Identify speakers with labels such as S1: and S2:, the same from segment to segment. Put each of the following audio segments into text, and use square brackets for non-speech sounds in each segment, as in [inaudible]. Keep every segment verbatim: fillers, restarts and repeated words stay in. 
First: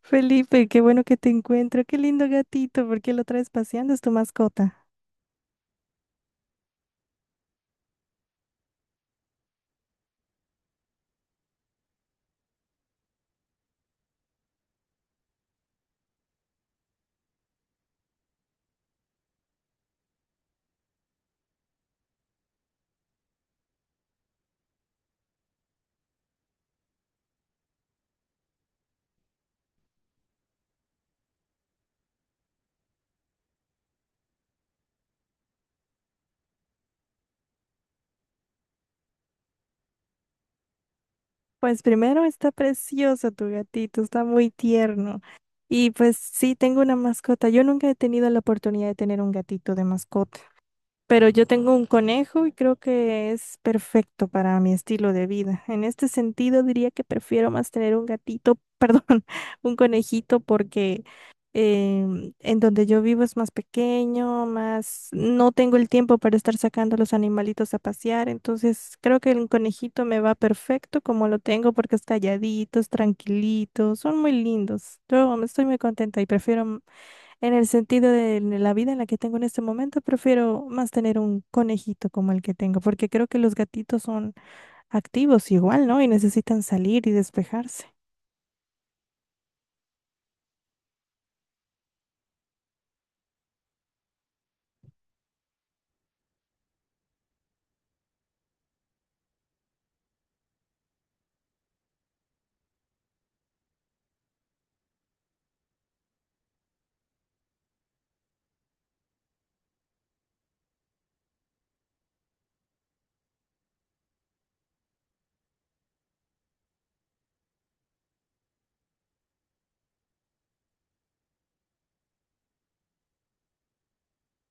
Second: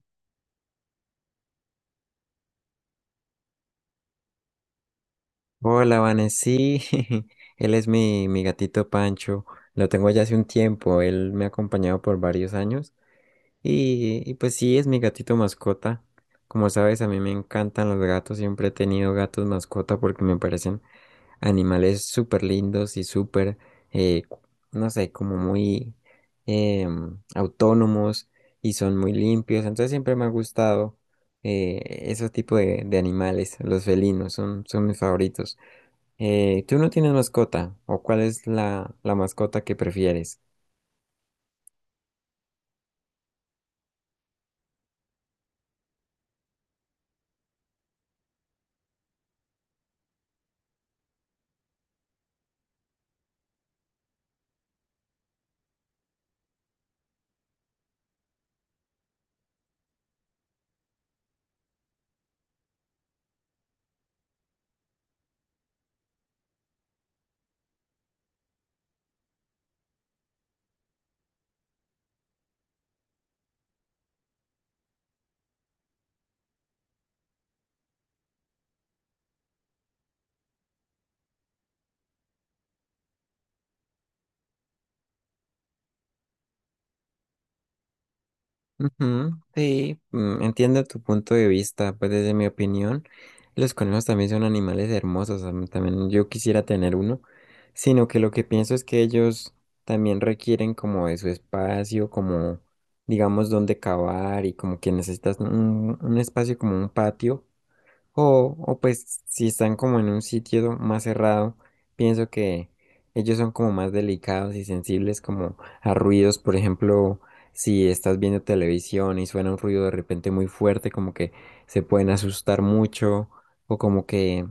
S1: Felipe, qué bueno que te encuentro. Qué lindo gatito. ¿Por qué lo traes paseando? ¿Es tu mascota?
S2: Hola, Vanesí. [laughs] Él es mi, mi gatito Pancho. Lo tengo ya hace un tiempo. Él me ha acompañado por varios años. Y, y pues sí, es mi gatito mascota. Como sabes, a mí me encantan los gatos. Siempre he tenido gatos mascota porque me parecen animales súper lindos y súper, eh, no sé, como muy em, autónomos y son muy limpios. Entonces siempre me ha gustado eh, ese tipo de, de animales. Los felinos son, son mis favoritos. Eh, ¿tú no tienes mascota? ¿O cuál es la, la mascota que prefieres?
S1: Pues primero está precioso tu gatito, está muy tierno. Y pues sí, tengo una mascota. Yo nunca he tenido la oportunidad de tener un gatito de mascota. Pero yo tengo un conejo y creo que es perfecto para mi estilo de vida. En este sentido, diría que prefiero más tener un gatito, [laughs] perdón, un conejito, porque em, en donde yo vivo es más pequeño, más no tengo el tiempo para estar sacando a los animalitos a pasear. Entonces, creo que el conejito me va perfecto como lo tengo, porque es calladito, es tranquilito, son muy lindos. Yo estoy muy contenta y prefiero, en el sentido de la vida en la que tengo en este momento, prefiero más tener un conejito como el que tengo, porque creo que los gatitos son activos igual, ¿no? Y necesitan salir y despejarse.
S2: Ujú, sí, mm, entiendo tu punto de vista, pues desde mi opinión, los conejos también son animales hermosos, am- también yo quisiera tener uno, sino que lo que pienso es que ellos también requieren como de su espacio, como digamos donde cavar y como que necesitas un, un espacio como un patio. O, o pues si están como en un sitio más cerrado, pienso que ellos son como más delicados y sensibles como a ruidos, por ejemplo, si estás viendo televisión y suena un ruido de repente muy fuerte, como que se pueden asustar mucho o como que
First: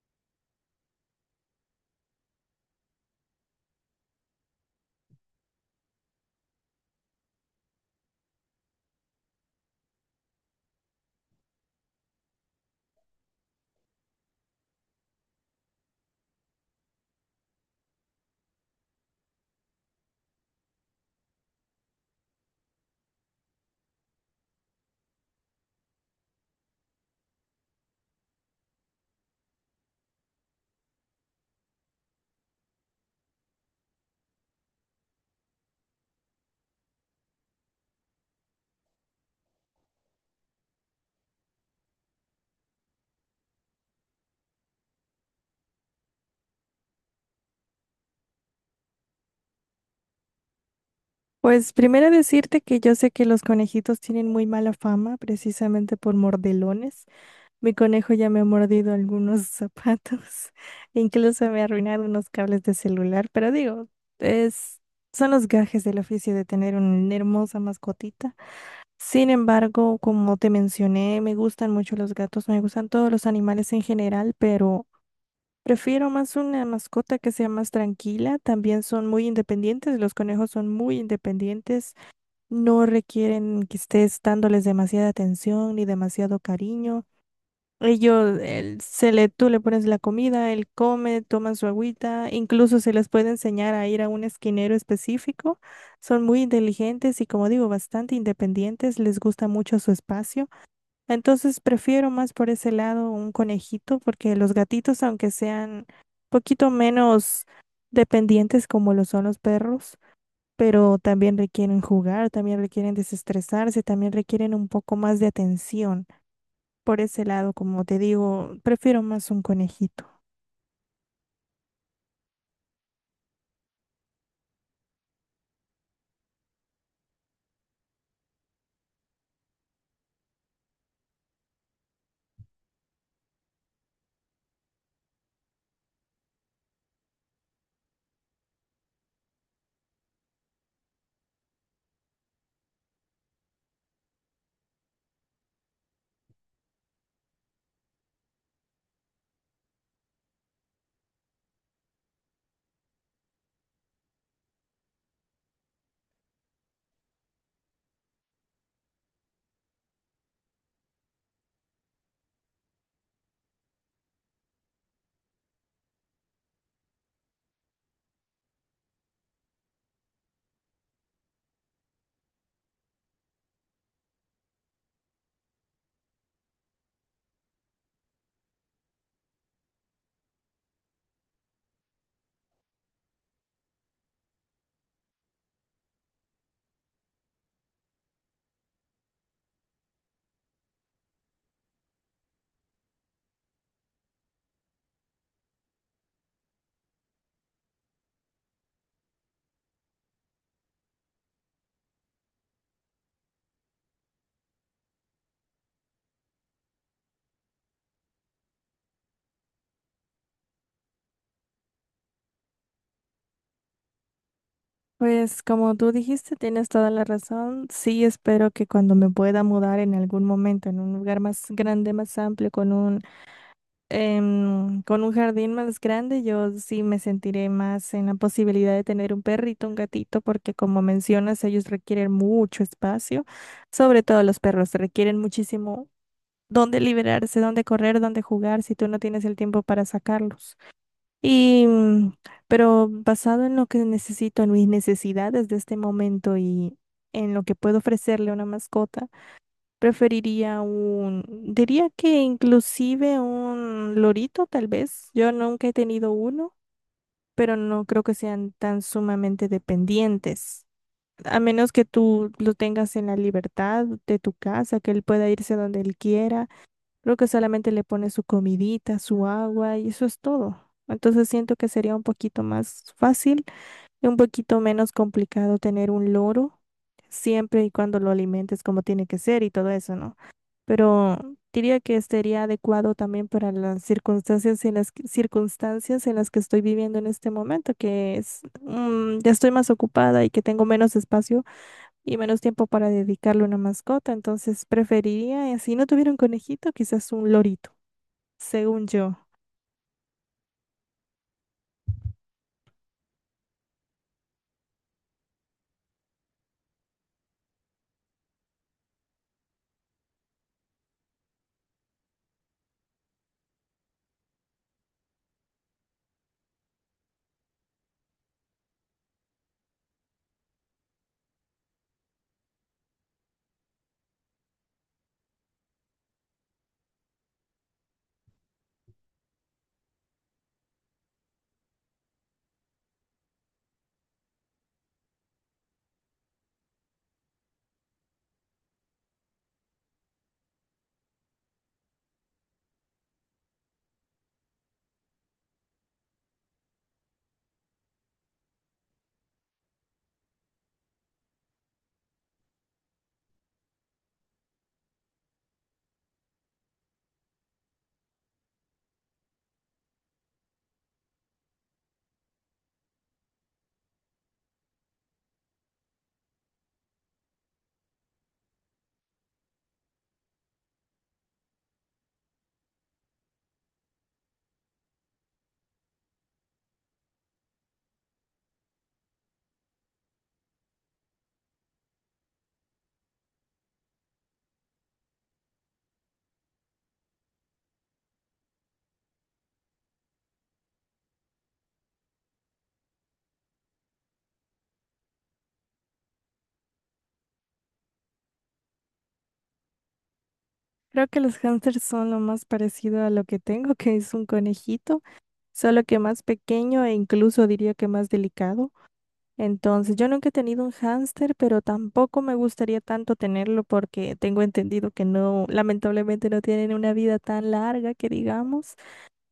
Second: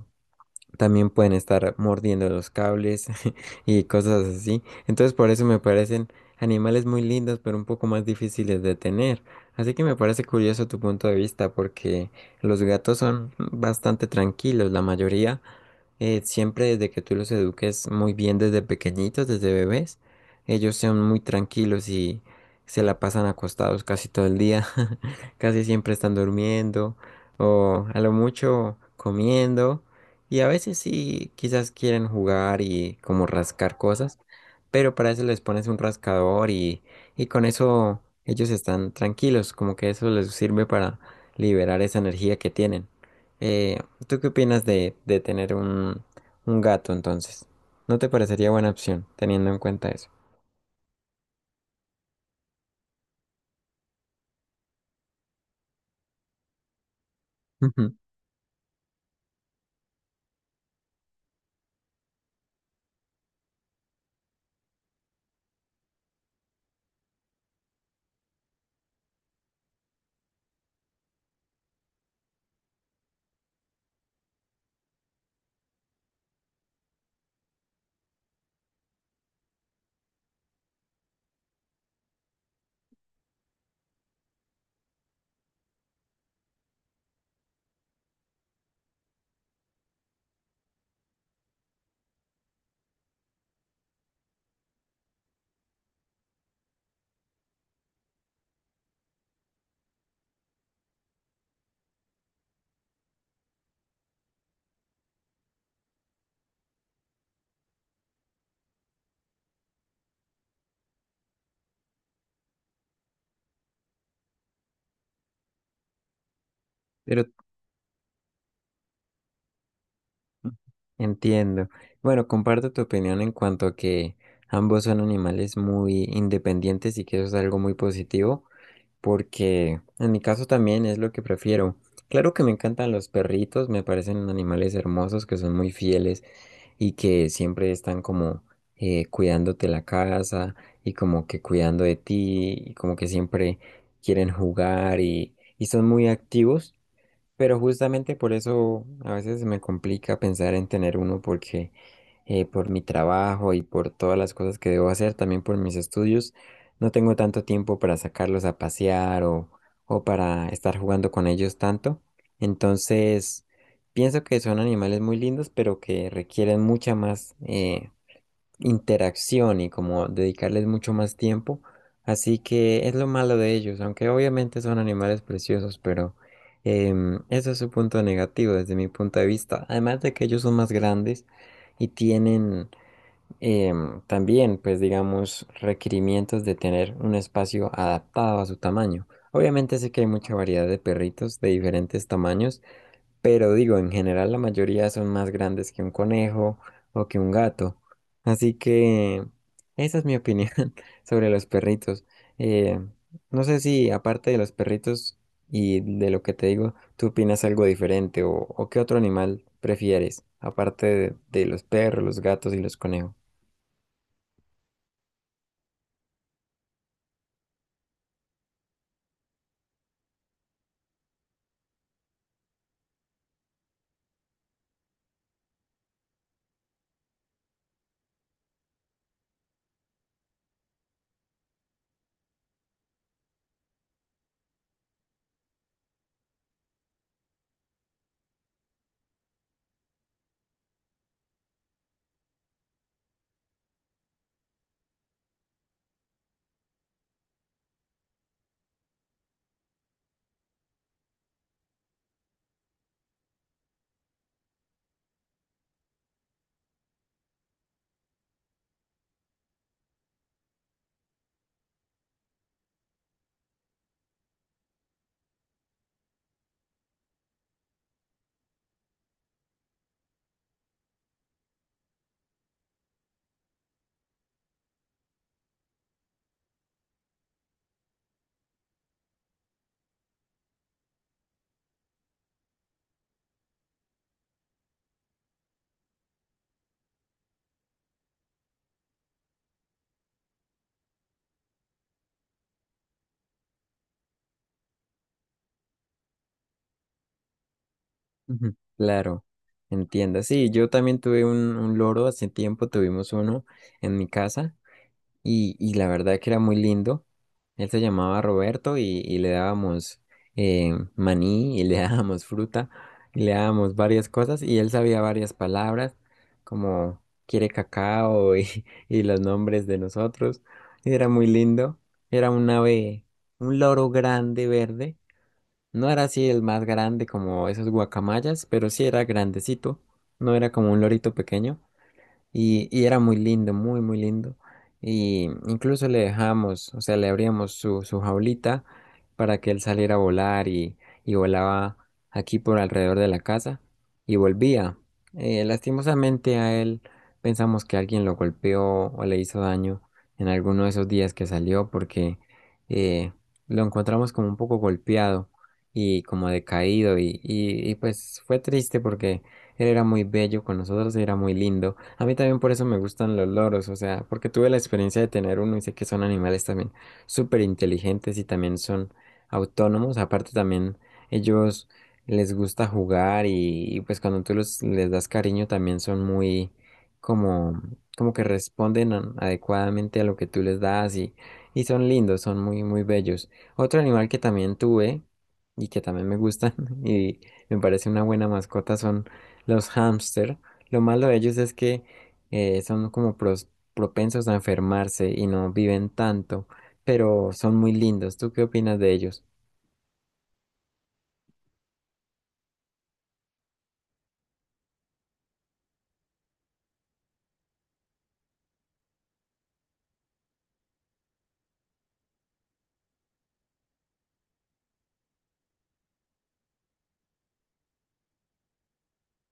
S2: también pueden estar mordiendo los cables [laughs] y cosas así. Entonces por eso me parecen animales muy lindos, pero un poco más difíciles de tener. Así que me parece curioso tu punto de vista, porque los gatos son bastante tranquilos, la mayoría, eh, siempre desde que tú los eduques muy bien desde pequeñitos, desde bebés, ellos son muy tranquilos y se la pasan acostados casi todo el día, [laughs] casi siempre están durmiendo o a lo mucho comiendo y a veces sí quizás quieren jugar y como rascar cosas, pero para eso les pones un rascador y, y con eso ellos están tranquilos, como que eso les sirve para liberar esa energía que tienen. Eh, pues, ¿tú qué opinas de, de tener un, un gato entonces? ¿No te parecería buena opción teniendo en cuenta eso?
S1: Pues primero decirte que yo sé que los conejitos tienen muy mala fama precisamente por mordelones. Mi
S2: Ujú.
S1: conejo ya me ha mordido algunos zapatos, [laughs] incluso me ha arruinado unos cables de celular, pero digo, es, son los gajes del oficio de tener una hermosa mascotita. Sin embargo, como te mencioné, me gustan mucho los gatos, me gustan todos los animales en general, pero prefiero más una mascota que sea más tranquila. También son muy independientes, los conejos son muy independientes, no requieren que estés dándoles demasiada atención ni demasiado cariño. Ellos, el- se le, tú le pones la comida, él come, toma su agüita, incluso se les puede enseñar a ir a un esquinero específico. Son muy inteligentes y, como digo, bastante independientes, les gusta mucho su espacio. Entonces, prefiero más por ese lado un conejito, porque los gatitos, aunque sean poquito menos dependientes como lo son los perros, pero también requieren jugar, también requieren desestresarse, también requieren un poco más de atención. Por ese
S2: Pero
S1: lado, como te digo, prefiero más un conejito.
S2: entiendo. Bueno, comparto tu opinión en cuanto a que ambos son animales muy independientes y que eso es algo muy positivo, porque en mi caso también es lo que prefiero. Claro que me encantan los perritos, me parecen animales hermosos que son muy fieles y que siempre están como eh, cuidándote la casa y como que cuidando de ti y como que siempre quieren jugar y, y son muy activos. Pero justamente por eso a veces me complica pensar en tener uno porque eh, por mi trabajo y por todas las cosas que debo hacer, también por mis estudios, no tengo tanto tiempo para sacarlos a pasear o, o para estar jugando con ellos tanto. Entonces, pienso que son animales muy lindos, pero que requieren mucha más, eh, interacción y como dedicarles mucho más tiempo. Así que es lo malo de ellos, aunque obviamente son animales preciosos, pero em, eso es su punto negativo desde mi punto de vista. Además de que ellos son más grandes y tienen em, también, pues digamos, requerimientos de tener un espacio adaptado a su tamaño. Obviamente sé que hay mucha variedad de perritos de diferentes tamaños. Pero digo, en general la mayoría son más grandes que un conejo o que un gato. Así que esa es mi opinión [laughs] sobre los perritos. Eh, no sé si aparte de los perritos y de lo que te digo, tú opinas algo diferente o, o qué otro animal prefieres, aparte de, de los perros, los gatos y los conejos.
S1: Pues como tú dijiste, tienes toda la razón. Sí, espero que cuando me pueda mudar en algún momento en un lugar más grande, más amplio, con un, em, con un jardín más grande, yo sí me sentiré más en la posibilidad de tener un perrito, un gatito, porque como mencionas, ellos requieren mucho espacio. Sobre todo los perros requieren muchísimo dónde liberarse, dónde correr, dónde jugar, si tú no tienes el tiempo para sacarlos. Y, mm, pero basado en lo que necesito, en mis necesidades de este momento y en lo que puedo ofrecerle a una mascota, preferiría un, diría que inclusive un lorito, tal vez. Yo nunca he tenido uno, pero no creo que sean tan sumamente dependientes. A menos que tú lo tengas en la libertad de tu casa, que él pueda irse donde él quiera. Creo que solamente le pone su comidita, su agua y eso es todo. Entonces siento que sería un poquito más fácil y un poquito menos complicado tener un loro, siempre y cuando lo alimentes como tiene que ser y todo eso, ¿no? Pero diría que sería adecuado también para las circunstancias en las que- circunstancias en las que estoy viviendo en este momento, que es, mm, ya estoy más ocupada y que tengo menos espacio y menos tiempo para dedicarle a una mascota, entonces preferiría, eh, si no tuviera un conejito, quizás un lorito,
S2: Ujú.
S1: según yo.
S2: Claro, entiendo. Sí, yo también tuve un, un loro, hace tiempo tuvimos uno en mi casa. y, y la verdad que era muy lindo. Él se llamaba Roberto y, y le dábamos eh, maní y le [laughs] dábamos fruta y le dábamos varias cosas y él sabía varias palabras como quiere cacao y, [laughs] y los nombres de nosotros. Y era muy lindo. Era un ave, un loro grande verde. No era así el más grande como esos guacamayas, pero sí era grandecito. No era como un lorito pequeño. Y, y era muy lindo, muy, muy lindo. Y incluso le dejamos, o sea, le abríamos su, su jaulita para que él saliera a volar y, y volaba aquí por alrededor de la casa y volvía. Eh, lastimosamente a él pensamos que alguien lo golpeó o le hizo daño en alguno de esos días que salió porque eh, lo encontramos como un poco golpeado y como decaído y, y, y pues fue triste porque él era muy bello con nosotros, era muy lindo. A mí también por eso me gustan los loros, o sea, porque tuve la experiencia de tener uno y sé que son animales también súper inteligentes y también son autónomos. Aparte también ellos les gusta jugar y, y, pues cuando tú los, les das cariño también son muy como, como que responden a- adecuadamente a lo que tú les das y, y son lindos, son muy, muy bellos. Otro animal que también tuve y que también me gustan [laughs] y me parece una buena mascota son los hámster. Lo malo de ellos es que eh, son como pros- propensos a enfermarse y no viven tanto, pero son muy lindos. ¿Tú qué opinas de ellos?
S1: Creo que los hámsters son lo más parecido a lo que tengo, [laughs] que es un conejito, solo que más pequeño e incluso diría que más delicado. Entonces, yo nunca he tenido un hámster, pero tampoco me gustaría tanto tenerlo porque tengo entendido que no, lamentablemente no tienen una vida tan larga que digamos.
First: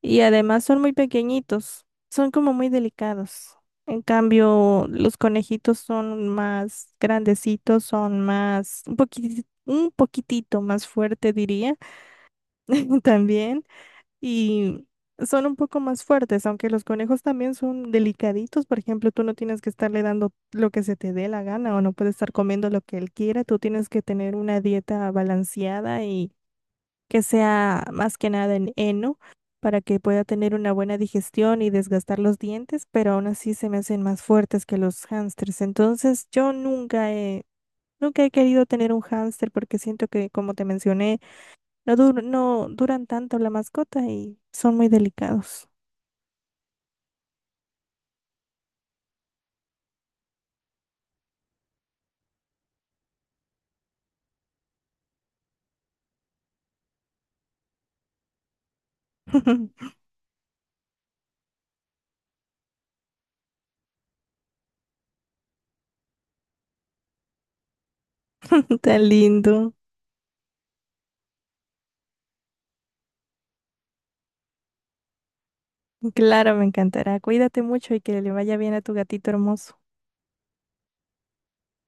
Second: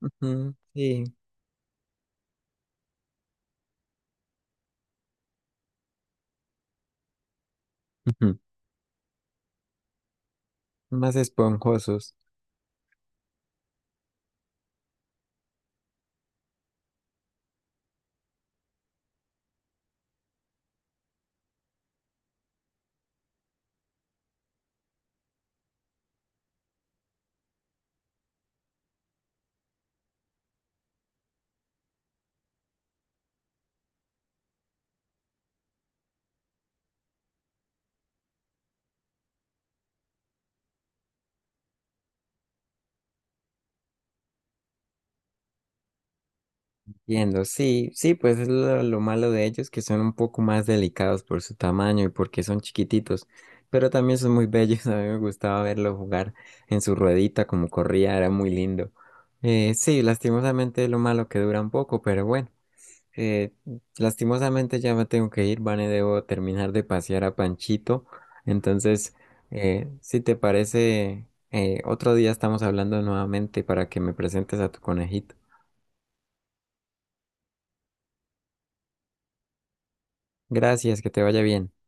S1: Y
S2: Ujú,
S1: además son muy
S2: sí,
S1: pequeñitos, son como muy delicados. En cambio, los conejitos son más grandecitos, son
S2: ujú,
S1: más, un poquitito, un poquitito más
S2: más
S1: fuerte, diría,
S2: esponjosos.
S1: [laughs] también. Y son un poco más fuertes, aunque los conejos también son delicaditos. Por ejemplo, tú no tienes que estarle dando lo que se te dé la gana o no puedes estar comiendo lo que él quiera. Tú tienes que tener una dieta balanceada que sea más que nada en heno para que pueda tener una buena digestión y desgastar los dientes, pero aún así se me hacen más fuertes que los hámsters. Entonces, yo nunca he, nunca he querido tener un hámster porque siento que, como te mencioné, no dur- no duran tanto la mascota y son muy delicados.
S2: Entiendo, sí, sí, pues es lo, lo malo de ellos, que son un poco más delicados por su tamaño y porque son chiquititos, pero también son muy bellos. [laughs] A mí me gustaba verlo jugar en su ruedita, como corría, era muy lindo. Eh,
S1: [laughs]
S2: sí, lastimosamente lo malo que dura un poco, pero bueno. Eh, lastimosamente ya me tengo que ir, Vane, debo terminar de pasear a Panchito.
S1: Tan
S2: Entonces,
S1: lindo.
S2: eh, si te parece, eh, otro día estamos hablando nuevamente para que me presentes a tu conejito.
S1: Claro, me encantará. Cuídate mucho y que le vaya bien a tu gatito hermoso.
S2: Gracias, que te vaya bien.